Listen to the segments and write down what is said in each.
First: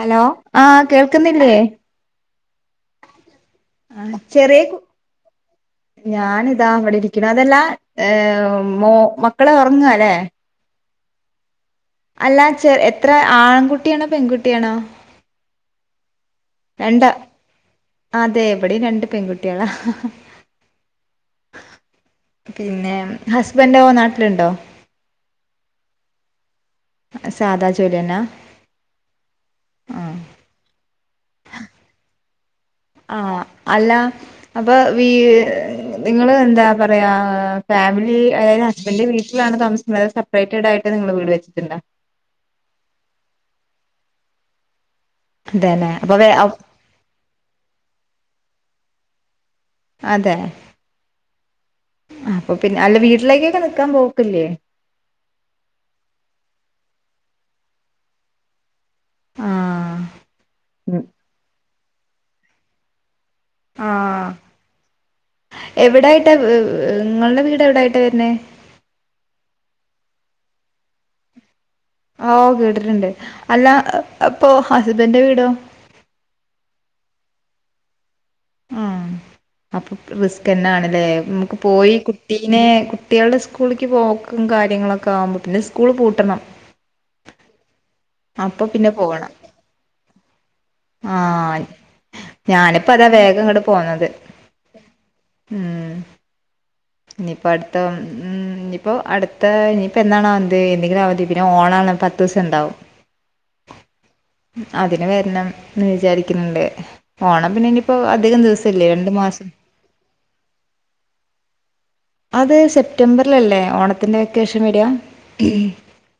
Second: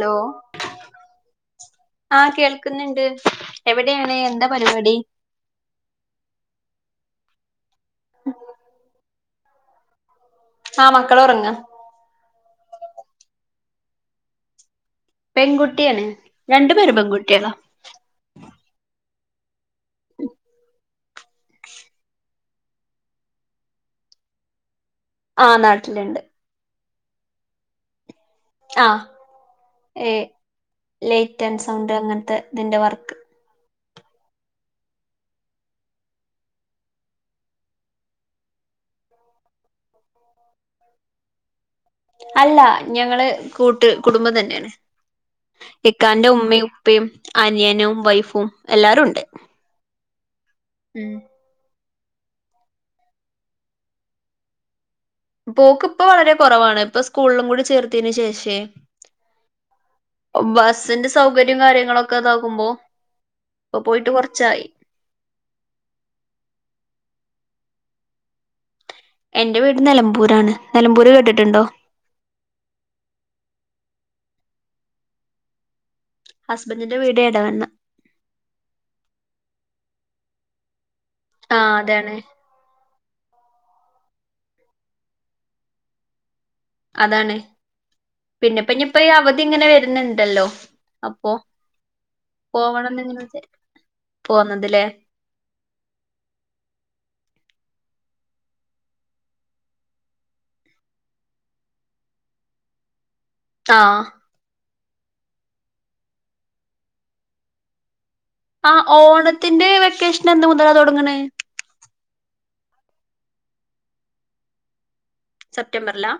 Hello ആഹ കേൾക്കുന്നില്ലേ ആഹ കേൾക്കുന്നുണ്ട് എവിടെയാണ് ആഹ് എന്താ ചെറിയ കു പരിപാടി ഞാനിതാ അവിടെ ഇരിക്കണം അതല്ല ഏർ മോ മക്കളെ ഉറങ്ങഅല്ലേ ആഹ മക്കള്‌ ഉറങ്ങാ അല്ല ചെ എത്ര ആൺകുട്ടിയാണോ പെൺകുട്ടിയാണോ പെൺകുട്ടിയാണ് രണ്ടു പേരും രണ്ട് പെൺകുട്ടിയള അതെ ഇവിടെ രണ്ട് പെൺകുട്ടികളാ പിന്നെ ഹസ്ബൻഡ നാട്ടിലു ആഹ നാട്ടിലുണ്ട് സാദാ ജോലിയന്നാ ആഹ ഏഹ ലൈറ്റ് ആൻഡ് സൗണ്ട് അങ്ങനത്തെ ഇതിന്റെ വർക്ക് ആഹ അല്ല അപ്പൊ വീ നിങ്ങള് എന്താ പറയാ ഫാമിലി അയി ഹസ്ബെന്റിന്റെ വീട്ടിലാണ് താമസിക്കുന്നത് അതൊ സെപ്പറേറ്റഡ് ആയിട്ട് നിങ്ങൾ വീട് വെച്ചിട്ടുണ്ടോ അല്ല ഞങ്ങള് കൂട്ട് കുടുംബം തന്നെയാണ് അതേല്ലേ അപ്പൊ ഇക്കാന്റെ വേ ഉമ്മയും പ്പയും അനിയനും വൈഫും എല്ലാരു ഉണ്ട് അതെ ഉം അപ്പൊ പിന്നെ അല്ല വീട്ടിലേക്കൊക്കെ നിക്കാൻ പോക്കില്ലേ പോക്ക് ഇപ്പൊ വളരെ കുറവാണ് ഇപ്പൊ സ്കൂളിലും കൂടി ചേർത്തന് ശേഷേ ആഹ് ഉം ബസിന്റെ സൗകര്യം കാര്യങ്ങളൊക്കെ ഇതാക്കുമ്പോ ആഹ എവിടായിട്ടാ നിങ്ങളുടെ വീട് എവിടായിട്ടാ വരുന്നേ എന്റെ വീട് നിലമ്പൂരാണ് നിലമ്പൂര് കേട്ടിട്ടുണ്ടോ ഓഹ് കേട്ടിട്ടുണ്ട് അല്ല ഇപ്പൊ ഹസ്ബൻന്റെ വീടോ ഹസ്ബൻഡിന്റെ വീട് എടവണ്ണ ആഹ് അപ്പൊ റിസ്ക്ന്നണല്ലേ നുമുക്ക് ആഹ് പോയി അതാണ് കുട്ടി പിന്നെ കുട്ടികള്ടെ സ്കൂളിക്ക് പോക്കും കാര്യങ്ങളൊക്കവുമ്പോ പിന്നെ സ്കൂൾ പൂട്ടണം അതാണ് അപ്പൊ പിന്നെപ്പോ പിന്നെ ഇനിപ്പ പോകണം അവധി ഇങ്ങനെ വരുന്നുണ്ടല്ലോ അപ്പൊ ആഹ് ഞാനിപ്പോ പോവണംന്ന് അതാ ഇങ്ങനെ വിചാ വേഗം ഇങ്ങട് പോന്നത് പോന്നതില്ലേ ഉം ഇനിയിപ്പോ അടുത്ത ഉം ഇനിയിപ്പോ അടുത്ത ഇനിയിപ്പോ എന്താവുന്നത് എന്തെങ്കിലും അവധി പിന്നെ ഓണാണ് ത്ത്സ്ണ്ടാവും ആഹ് അതിന് വരണം ന്ന് വിചാരികണണ്ട് ഓണം പിന്നെ ഇ പ്പം അതിക ദിവസം ആഹ് ഓണത്തിന്റെ വെക്കേഷൻ എന്ന് മുതലാ തൊടങ്ങണേ അത് സെപ്റ്റംബറിലല്ലേ ഓണത്തിന്റെ വെക്കേഷൻ വരാ സെപ്റ്റംബറിലാ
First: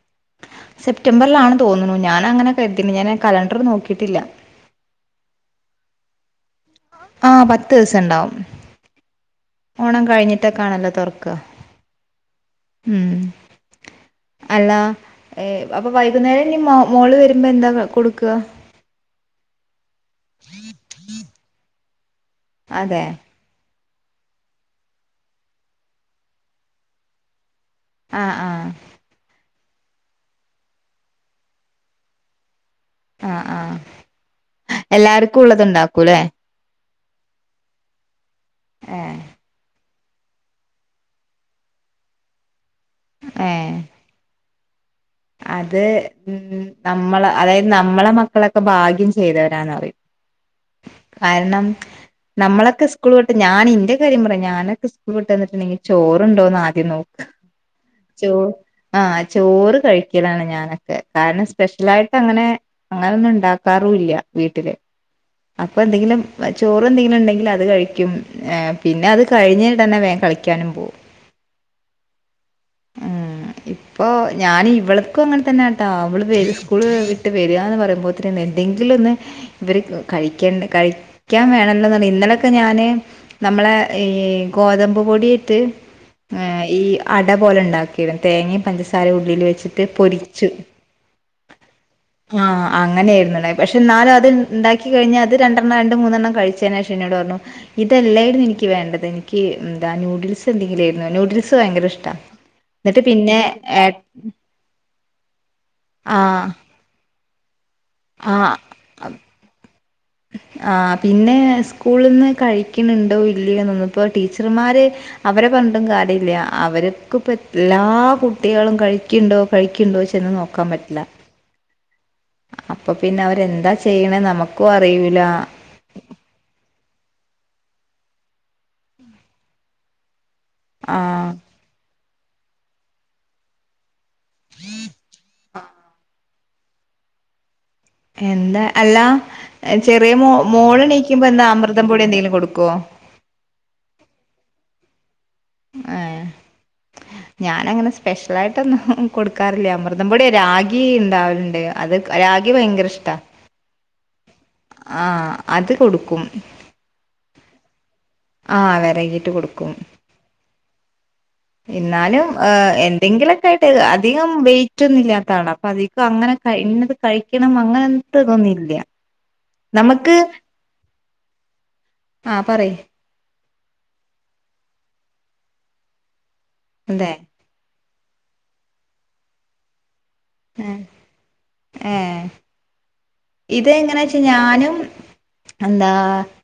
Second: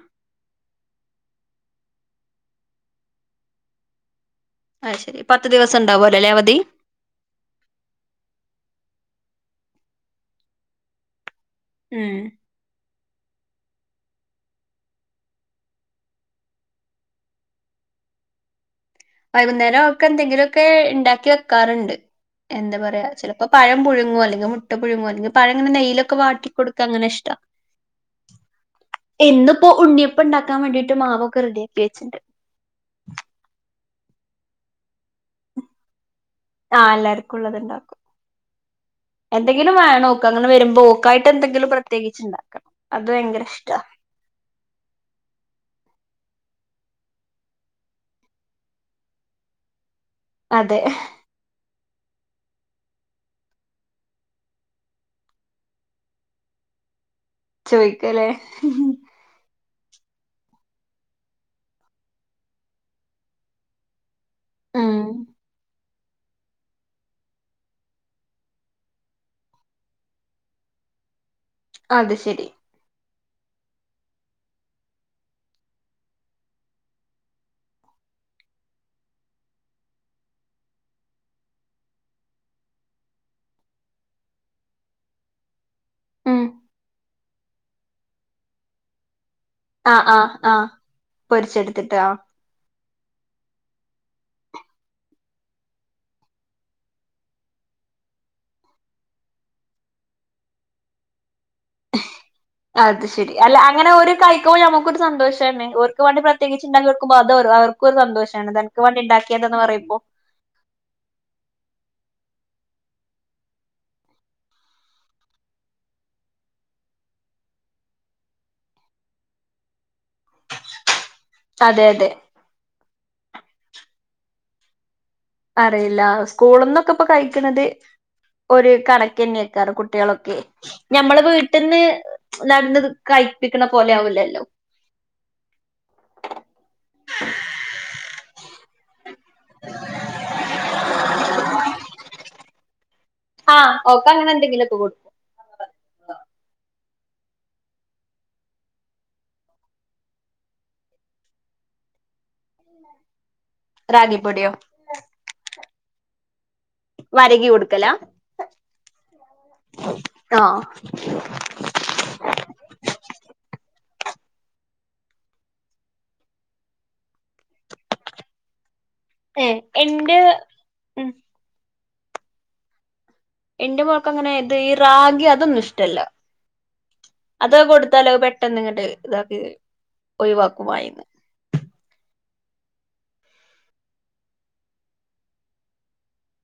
സെപ്റ്റംബറിലാണ് തോന്നുണു ഞാനങ്ങനെ കരുത് ന് ഞാന കലണ്ടർ നോക്കിയിട്ടില്ല അഹ് ശരി പത്ത് ദിവസം ഇണ്ടാവുല്ലോ അവധി ആഹ് പത്ത് ദിവസൊണ്ടാവും ഓണം കഴിഞ്ഞിട്ടൊക്കെ ആണല്ലോ തൊറക്ക ഉം ഉം അല്ല അപ്പൊ വൈകുന്നേരം ഇനി മോള് വരുമ്പോൾ എന്താ കൊടുക്കുക വൈകുന്നേരവക്ക് എന്തെങ്കിലോക്കെ ഇണ്ടാക്കി വെക്കാറുണ്ട് എന്താ അതെ പറയാ ചിലപ്പ പ്പ പഴം പുഴുങ്ങുവല്ലങ്കി മുട്ട പുഴുങ്ങല്ലങ്കി പഴങ്ങന നെയിലോക്ക വാട്ടി കൊടുക്ക അങ്ങനെഷ്ട ആഹ് ആഹ് ഇന്നിപ്പോ ഉണ്ണിയപ്പണ്ടാക്കാൻ വേണ്ടിട്ട് മാവൊക്ക റെഡിയാക്കി വെച്ചിണ്ട് ആഹ് ആഹ് എല്ലാർക്കുള്ളത് ഇണ്ടാക്കൂല്ലേ ആഹ് എല്ലാവർക്കുള്ളത് ഉണ്ടാക്കും ആഹ് എന്തെങ്കിലും വേണോക്ക് അങ്ങനെ വരുമ്പോക്കായിട്ട്ന്തെങ്കിലും പ്രത്യേകിച്ച് ഇണ്ടാക്കണം അത് ഭയങ്കര ഇഷ്ട അതെ ഉം നമ്മള അതായത് നമ്മള മക്കളക്ക ഭാഗ്യം ചെയ്തവരാന്ന് പറ അതെ കാരണം നമ്മളക്ക സ്കൂൾ വിട്ട് ഞനിന്റെ കാര്യം പറയാ ഞാനൊക്ക സ്കൂൾ വിട്ട്ന്ന്ട്ടെണ്ടങ്കി ചോറുണ്ടോന്നാദ്യം നോ ചോയിക്കല്ലേ ചോ ആഹ് ചോറ് കഴി ക്കലാണ് ഞാനക്കെ കാരണം സ്പെഷ്യലായിട്ട് അങ്ങനെ അങ്ങനൊന്നുണ്ടാക്കാറുല്ല്യ വീട്ടില് ഉം അപ്പൊ എന്തെങ്കിലും ചോറെന്തെങ്കിലുണ്ടെങ്കിൽ അത് കഴിക്കും ഏഹ് പിന്നെ അത് കഴിഞ്ഞിട്ടന്നെ വേം കളിക്കാനും പോവും അത് ശെരി ഉം ഇപ്പൊ ഞാനി ഇവ്ള് ക്കും അങ്ങൻ തന്നെട്ടാ അവള് വെരി സ്കൂള് വിട്ട് വരാന്ന് പറയുമ്പോത്തന് എന്തെങ്കിലെന്ന് ഇവര് കഴിക്കേണ്ട കഴിക്കാൻ വേണല്ലോന്ന് ഇന്നലോക്കെ ഞാന് നമ്മളെ ഈ ഗോതമ്പ് പൊടി ഇട്ട് ഉം ഏഹ് ഈ അട പോലെ ഇണ്ടാക്കിത് തേങ്ങയും പഞ്ചസാരയും ഉള്ളിൽ വെച്ചി ആഹ് ആഹ് ആഹ് പൊരിച്ചെടുത്തിട്ട് ആഹ് അങ്ങനെയിരുന്ലെ പക്ഷേ എന്നാലും അത് ഇണ്ടാക്കി കഴിഞ്ഞ അത് രണ്ടെണ്ണം രണ്ട് മൂന്നെണ്ണം കഴിച്ചേന് ശേഷം ഇന്നോട് പറഞ്ഞു ഇതെല്ലായിരുന് എനിക്ക് വേണ്ടത് എനിക്ക് എന്താ നൂഡിൽസ് എന്തെങ്കിലെയിരുന്നു നൂഡിൽ സ് ഭയങ്കര ഇഷ്ട എന്നിട്ട് പിന്നെ എ ഓൽക്കെ നമുക്കൊരു സന്തോഷാണ് ഒർക്ക് വേണ്ടി പ്രത്യേകിച്ചുണ്ടാക്കി കൊടുക്കുമ്പെ അതവർ അവർ ഇൻക്കൊരു സന്തോഷാണ് ആഹ് ഇത് അനക്ക് വാണ്ടി ഇണ്ടാക്കിയതെന്ന് പറയുമ്പോ ആഹ് പിന്നെ സ്കൂള്ന്ന് കഴിക്ക്ണുണ്ടോ ഇല്ലയോ എന്നൊന്നിപ്പോ ടീച്ചർമാര് അവരെ പറഞ്ഞിട്ടും കാര്യല്ല അവർക്ക് ഇപ്പോ എല്ലാ കുട്ടികളും കഴി ക്ക്ണ്ടോ കഴിക്ക്ണ്ടോ ചെന്ന് നോക്കാൻ പറ്റില്ല അതെ അതെ അപ്പൊ പിന്നെ അവരെന്താ ചെയ്യണെ നമക്കും അറിയൂല അറിയില്ല സ്കൂളിന്നൊക്കെ ഇപ്പോ കഴിക്കുന്നത് ഒരു കണക്ക് തന്നെയ്ക്കാരം കുട്ടികളൊക്കെ ഞമ്മള് ആഹ് വീട്ടിന്ന് നടന്ന് കഴിപ്പിക്ക്ണ പോലെ ആവുല്ലല്ലോ ആഹ് എന്താ അല്ല ചെറിയ മോ മോള് എണിക്കുമ്പോ എന്താ അമൃതം പൊടി എന്തെങ്കിലും കൊടുക്കോ ആഹ് ഓക്ക് അങ്ങനെന്തെങ്കിലോക്കെ കൊടുക്കും ഏഹ് ഞാന് അങ്ങനെ സ്പെഷ്യലായിട്ടൊന്നും കൊടുക്കാറില്ല അമൃതം പൊടി രാഗി ഇണ്ടാവലുണ്ട് അത് രാഗി ഭയങ്കര ഇഷ്ടാ രാഗിപൊടിയോ ആഹ് അത് കൊടുക്കും വരകി കൊടുക്കലാ ആഹ് വരകിട്ട് കൊടുക്കും ആഹ് ഇന്നാലും ഏഹ് എന്തെങ്കിലൊക്കെ ആയിട്ട് അധികം വെയിറ്റ് ഒന്നും ഇല്ലാത്ത ആളാ അപ്പൊ അതി ക്ക് അങ്ങനെ കഴി ഇന്നത് കഴിക്കണം അങ്ങനെത്തെ ഇതൊന്നും ഇല്ല നമുക്ക് ഏഹ്എന്റെ ഉം ആ പറയ് എന്റെ മോൾക്ക് അങ്ങനെ ഇത് ഈ റാഗി അതൊന്നും ഇഷ്ടല്ല അതെ അതൊക്കെ കൊടുത്താലോ പെട്ടെന്ന് ഇങ്ങട്ട് ഇതാക്ക് ഒഴിവാക്കും ഏഹ് വായെന്ന് ഏഹ് ഇത് എങ്ങനെ വെച്ച ഞാനും എന്താ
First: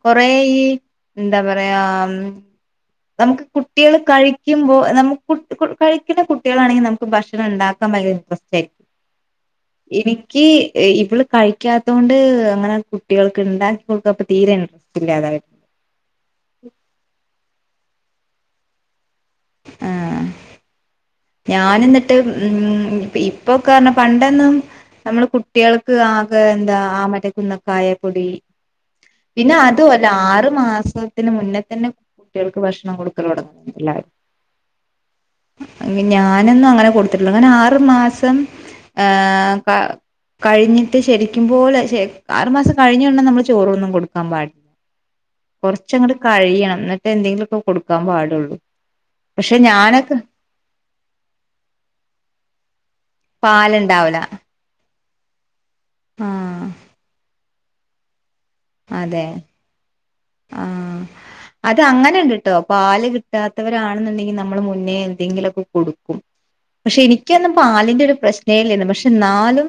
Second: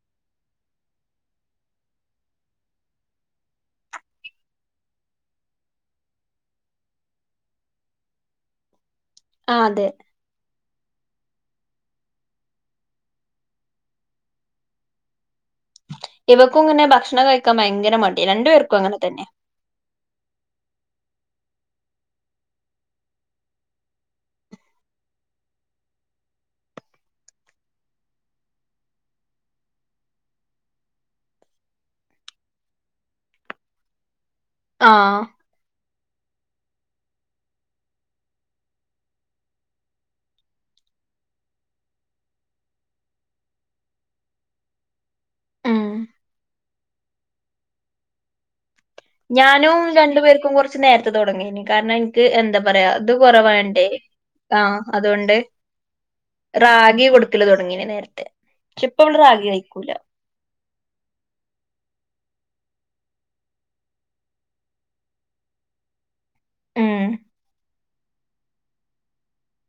കൊറേ ഈ എന്താ പറയാ നമുക്ക് കുട്ടികൾ കഴിക്കുമ്പോ നമുക്ക് കു കു കഴിക്കുന്ന കുട്ടികളാണെങ്കി നമുക്ക് ഭക്ഷണം ഇണ്ടാക്കാൻ ഭയ [unintelligible] ആഹ് അതെ എനി ഇക്ക് ഈ ഇവള് കഴിക്കാത്തോണ്ട് അങ്ങനെ കുട്ടികൾക്ക് ഇണ്ടാക്കി കൊടുക്കാൻ പ്പം തീരെ ഇൻട്രസ്റ്റ് ഇല്ലാതായി ഇവക്കും ഇങ്ങനെ ഭക്ഷണം കഴിക്കാൻ ഭയങ്കര മടിയാ രണ്ടു പേർക്കും അങ്ങനെ തന്നെ. ആഹ്. ഞാന് ഇന്നട്ട് ഉം ഇപ്പോക്കെ പറഞ്ഞാ പണ്ടൊന്നും നമ്മള് കുട്ട്യേൾക്ക് ആകെ എന്താ ആ മറ്റെ കുന്നക്കായ പൊടി. പിന്നെ അതുവല്ല ആറു മാസത്തിന് മുന്നേ തന്നെ കുട്ട്യേൾക്ക് ഭക്ഷണം കൊടുക്കല് തൊടങ്ങും എല്ലാരും. ആഹ്. ഞാനൊന്നും അങ്ങനെ കൊടുത്തിട്ടില്ല അങ്ങനെ ആറു മാസം ഏഹ് കാ കഴിഞ്ഞിട്ട് ശരിക്കും പോലെ ആറ് മാസം കഴിഞ്ഞ് ഉടനെ നമ്മള് ചോറൊന്നും കൊട് ടുക്കാൻ പാടി. [inaudible] ഉം കൊറച്ചങ്ങട്ട് കഴിയണം എന്നിട്ട് എന്തെങ്കിലൊക്കെ കൊടുക്കാൻ പാടൊള്ളൂ. ഞാനും രണ്ടു പേർക്കും കൊറച്ച് നേരത്തെ തൊടങ്ങീനി. കാരണം ഇൻ ക്ക് എന്താ പറയാ ഇത് കുറവായോണ്ടടേ പാലുണ്ടാവൂല ആഹ് അതുകൊണ്ട്. ആഹ് റാഗി കൊടുക്കല് തൊടങ്ങീനി നേരത്തെ. പക്ഷെ ഇപ്പ ഇവള് അതെ റാഗി കഴിക്കൂല ആഹ്. അത് അങ്ങനെണ്ട് ട്ടോ. പാല് കിട്ടാത്തവരാണ്ന്ന്ണ്ടെങ്കി നമ്മൾ മുന്നേ എന്തെങ്കിലൊക്കെ കൊടു ക്കും. പക്ഷെ ഉം എനിക്കൊന്നും പാലിന്റെ ഒരു പ്രശ്നേ ഇല്ലേന്നു പക്ഷെ ഇന്നാലും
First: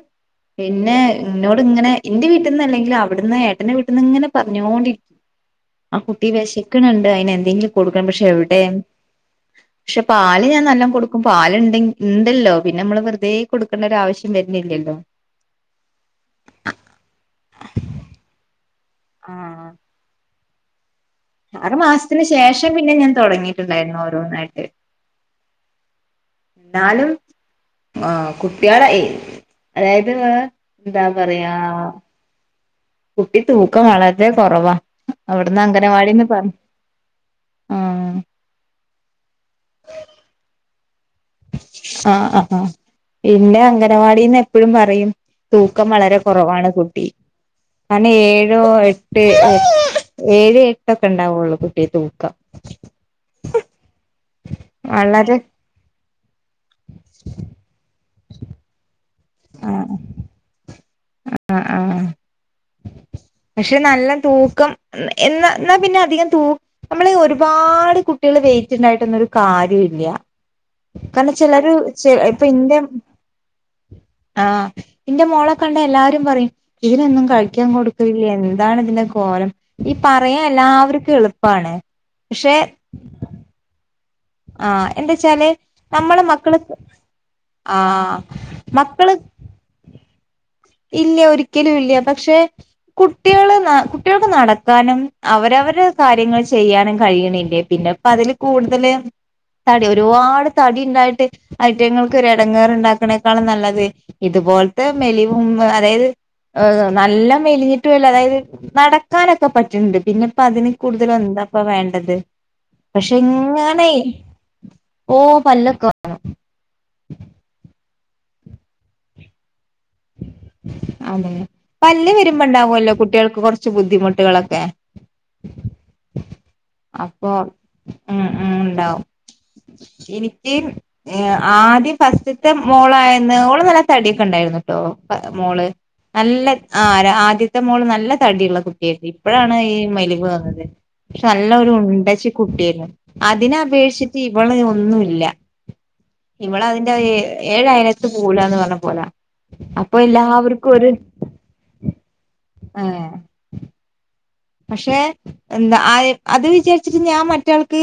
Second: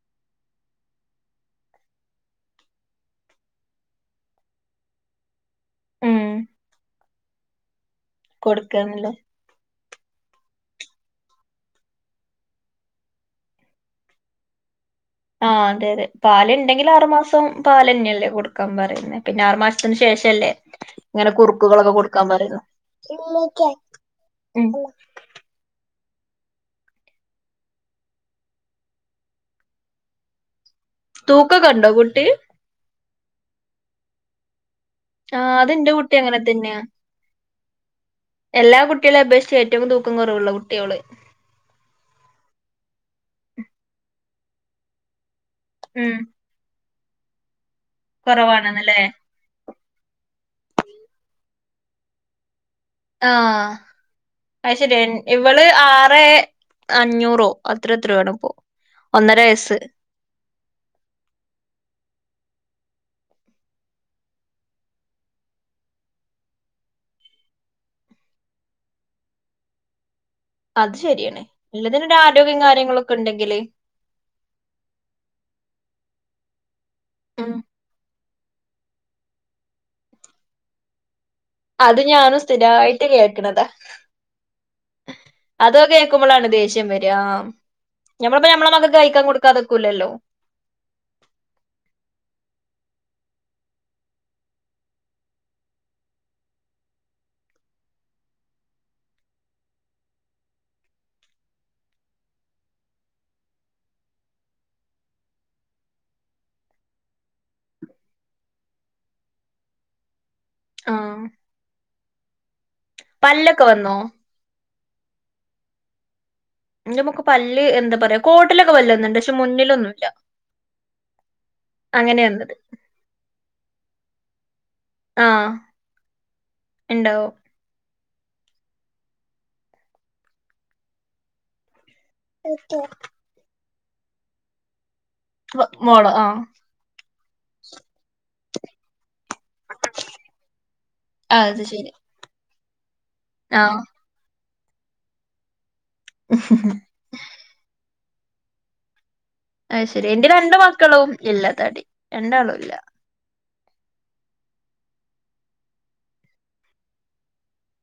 പിന്നെ ഇന്നോട് ഇങ്ങനെ ഇന്റെ വീട്ടിന്ന് അല്ലെങ്കിലും അവിടുന്ന് ഏട്ടന്റെ വീ ട്ട്ന്ന് ഇങ്ങനെ പറഞ്ഞോണ്ടി ആ ഉം കുട്ടി വെശക്ക്ണ് ണ്ട് അയിന് എന്തെങ്കിലും കൊടുക്കണം പക്ഷെ എവിടെ കൊടുക്കാന്നില്ല [inaudible] ക്ഷെ പാല് ഞാൻ നല്ലോം കൊടുക്കും പാലിണ്ടെങ് ഇണ്ടല്ലോ പിന്നെ നമ്മള് വെറുതെ കൊടുക്കണ്ട ഒരാവശ്യം വര്നില്ലല്ലോ. ആഹ് അതെ അതെ. പാല് ഇണ്ടെങ്കി ആറുമാസം പാലെന്ന്യല്ലേ കൊടുക്കാൻ പറയാ. ഇന്നാ പിന്നെ ആറു ആഹ് മാസത്തിന് ശേഷല്ലേ ഇങ്ങനെ ആറ് കുറുക്കുകളൊക്കെ മാസത്തിന് കൊടുക്കാൻ പറയൊള്ളു ശേഷം പിന്നെ ഞാൻ തുടങ്ങിയിട്ടുണ്ടായിരുന്നു ഓരോന്നായിട്ട് ഉം. ന്നാലും ആഹ് കുട്ട്യാളെ ഇ അതായത് എന്താ പറയാ തൂക്കൊക്കെ ഉണ്ടോ കുട്ടി കുട്ടി തൂക്കം വളരെ കൊറവാ ആഹ് അവിടന്ന് അതെന്റെ കുട്ടി അംഗനവാടീന്ന് അങ്ങനെ പറ തന്നെയാ എല്ലാ കുട്ട്യേളിം അപേക്ഷിച്ച് ഏറ്റവും തൂക്കം കൊറവുള്ള കുട്ട്യാ ഓള്. ആഹ് ആഹ്. പിന്നെ അംഗനവാടീന്ന് എപ്പഴും പറയും. തൂക്കം വളരെ ഉം കൊറവാണ് കുട്ടി കാരണം ഏഴോ കുറവാണെന്നല്ലേ എട്ട് ഏഴ് എട്ടൊക്കെ ഇണ്ടാവൊള്ളൂ കുട്ടി തൂക്കം. ആഹ്. അയ്ശരിയാ വളരെ ഇവള് ആറെ അഞ്ഞൂറോ അത്രെ എത്രോ ആണ്പ്പോ ഒന്നര വയസ്സ്. [inaudible] ആഹ് ആഹ് [inaudible] പക്ഷെ നല്ലം തൂക്കം എന്ന എന്നാ പിന്നെ അധികം തൂ നമ്മള് ഒരുപാട് കുട്ട്യേള് വെയിറ്റ് ഇണ്ടായിട്ടൊന്നും ഒരു കാര്യൂല്ല. അത് കാരണം ശരിയാണ് ചെലര് എല്ലത്തിനും ചെ ഒരു ഇപ്പൊ ആരോഗ്യം ഇന്റെ കാര്യങ്ങളൊക്കെ ഉണ്ടെങ്കില് ആഹ് ഇന്റെ മോളെ കണ്ടാ എല്ലാരും പറയും ഇതിനൊന്നും ഉം കഴിക്കാൻ കൊടുക്കലില്ലേ എന് താണ് ഇതിന്റെ കോലം ഈ പറയാ എല്ലാവർക്കും എള് അത് ഞാനും സ്ഥിരായിട്ട് കേക്ക്ണതാ. ആഹ് എന്താച്ചാല് അതൊക്കെ നമ്മളെ കേക്കുമ്പളാണ് മക്കള് ദേഷ്യം വെരാ. ആഹ് ഞമ്മളിപ്പോ ഞമ്മളെ മക്കക്ക് കഴിക്കാൻ കൊടുക്കാതെ നിക്കൂലല്ലോ. ഇല്യ ഒരിക്കലൂല്ല പക്ഷെ കുട്ടികള് ന കുട്ടികൾക്ക് നടക്കാനും അവരവരെ കാര്യങ്ങൾ ചെയ്യാനും കഴിയിണില്ലേ പിന്നെ അതില് കൂടുതല് തടി ഒരുവാട് തടി ഉണ്ടായിട്ട് അയ്റ്റങ്ങൾക്കൊരു എടങ്ങേറ് ഉണ്ടാക്കണേക്കാളും നല്ലത് ഇതുപോലത്തെ മെലിവും അതായത് ഏഹ് നല്ല മെലിഞ്ഞിട്ടോല്ല അതായത് നടക്കാനൊക്കെ പറ്റിണ്ട് പിന്നെ ഇപ്പ അതിന് ആഹ് കൂടുതലെന്താപ്പ വേണ്ടത് പക്ഷെ പല്ലൊക്കെ ഇങ്ങനെ വന്നോ ഓഹ് പല്ലൊക്കെവന്നു ഇന്റെ മോക്ക് പല്ല് എന്താ പറയാ കോട്ടിലൊക്കെ പല്ല് വന്നിണ്ട് പക്ഷെ മുന്നിലൊന്നു അതെ പല്ല് അങ്ങനെ വന്നത് വരുമ്പണ്ടാവോല്ലോ കുട്ടികൾക്ക് കൊറച്ച് ബുദ്ധിമുട്ടുകളൊക്കെ ആഹ് അപ്പോ ഇണ്ടാവും ഉം ഉം ഇണ്ടാവും ഇനിക്ക് ഏഹ് ആദ്യം ഫസ്റ്റ്ത്തെ മോളായന്ന് ഓള് നല്ല തടിയൊക്കെ ഇണ്ടായിരുന്നുട്ടോ മോള് മോളോ ആഹ് നല്ല ആഹ് ര ആദ്യത്തെ മോള് നല്ല തടിള്ള കു ട്ടിയാര്ന്ന് ഇപ്പഴാണ് ഈ മെലിവ് വന്നത് പക്ഷെ നല്ല അത് ഒരു ശരി ഉണ്ടച്ചി കുട്ടിയാരുന്നു ആഹ് അതിനപേക്ഷിച്ചിട്ട് ഇവള് ഒന്നുല്ല ഇവള് അയ്ന്റെ ഏ ഏഴയലത്ത് പോവൂലാന്ന് പറഞ്ഞ പോലാ അഹ് അപ്പൊ ശരി ന്റെ രണ്ടു എല്ലാവർക്കും ഒരു മക്കളും ഇല്ലാ തടി രണ്ടാളൂല്ല ഏഹ് പക്ഷെ എന്താ അഹ് അത് വിചാരിച്ചിട്ട് ഞാൻ മറ്റാൾക്ക്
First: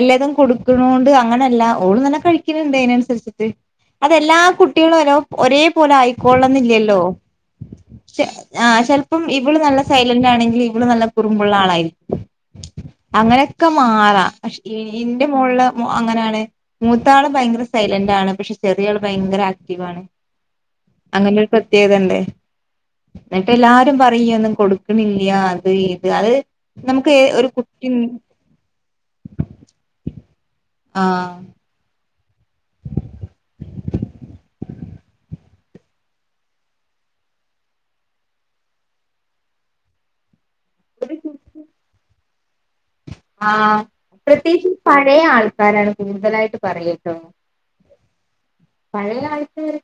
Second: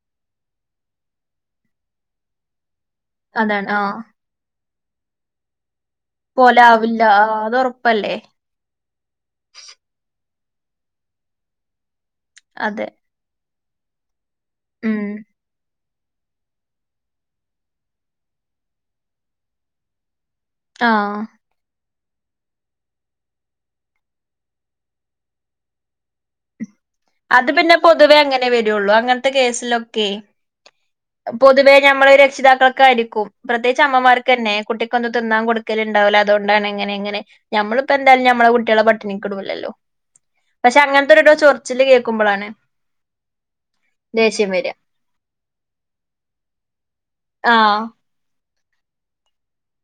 എല്ലാതും കൊടുക്കുണോണ്ട് അങ്ങനെല്ല ഓള് നല്ല കഴിക്ക്‌ണ് ണ്ട് അയ്നനുസരിച്ച് ച്ചിട്ട് അതാണ് ആഹ് അയ്ന് എല്ലാ കുട്ടികളും ഒരോ ഒരേ പോലെ ആയി ക്കോളണം ന്നില്ലല്ലോ പോലാവില്ല ആഹ് അത് ഉറപ്പല്ലേ [unintelligible] ആഹ് ചെലപ്പം ഇവള് നല്ല സൈലന്റ് ആണെങ്കിൽ ഇവള് നല്ല കുറുമ്പുള്ള ആളായിരിക്കും അതെ അങ്ങനൊക്കെ മാറാം പക്ഷെ ഉം ഇന്റെ മോൾല് അങ്ങനാണ് മൂത്ത ആള് ഭയങ്കര സൈലന്റ് ആണ് പക്ഷെ ചെറിയ ആൾ ഭയങ്കര ആക്റ്റീവ് ആണ്. ആഹ് അങ്ങനെ. പ്രത്യേകതണ്ട് എന്നിട്ട് എല്ലാരും പറയും ഇയ്യ് ഒന്നും കൊടുക്കണില്ല അത് ഇത് അത് നമുക്ക് ഒരു അത് പിന്നെ കുട്ടി പൊതുവേ അങ്ങനെ വെരൊള്ളൂ അങ്ങനത്തെ കേസിലൊക്കെയ് ആ പൊതുവേ നമ്മള് രക്ഷിതാക്കൾ ക്കായിരിക്കും പ്രത്യേകിച്ച് അമ്മമാർക്ക് തന്നെ കുട്ടിക്കൊന്നും തിന്നാൻ കൊടുക്കലുണ്ടാവില്ല അതുകൊണ്ടാണ് ഇങ്ങനെ എങ്ങനെ. ഞമ്മളിപ്പോ എന്തായാലും ഞമ്മളെ കുട്ടികളെ പട്ടിണിക്കിടൂലല്ലോ. പക്ഷെ അങ്ങനത്തെരുടെ ചൊറിച്ചില് കേൾക്കുമ്പളാണ്. ആഹ് ദേഷ്യം വരിക പ്രത്യേകിച്ച് പഴയ ആൾക്കാരാണ് കൂടുതലായിട്ട് പറയട്ടോ ആഹ്. പഴയ ആൾക്കാര്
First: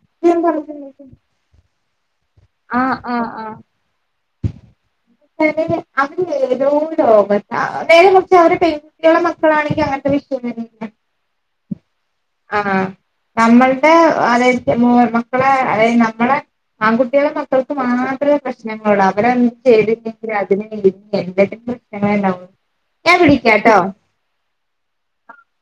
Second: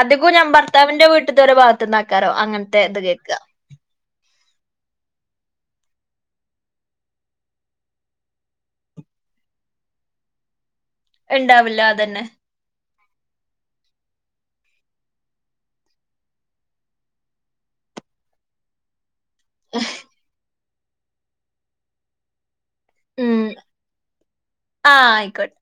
അധികോം ഞാൻ ഭർത്താവിന്റെ വീട്ട്ത്തോരെ ഭാഗത്ത്ന്നാക്കാരം അങ്ങൻ ആഹ് ആഹ് ആഹ്. [unintelligible] അവര് ഏതോ ലോകത്ത നേരെ മറിച്ച് അവരെ [unintelligible] [unintelligible] മക്കളാണെങ്കി അങ്ങനത്തെ വിഷയം വരൂലാ ഇണ്ടാവില്ല അതന്നെ. ആഹ് നമ്മൾടെ അതായത് മോ മക്കളെ അതായത് നമ്മളെ ആൺകു ട്ടികളെ മക്കൾക്ക് മാത്രേ പ്രശ്നങ്ങളുള്ളൂ അവര് ചെയ്തില്ലെങ്കിൽ അ [unintelligible] ഞാൻ ഉം വിളിക്കാട്ടോ. ആഹ് ആയിക്കോട്ടെ.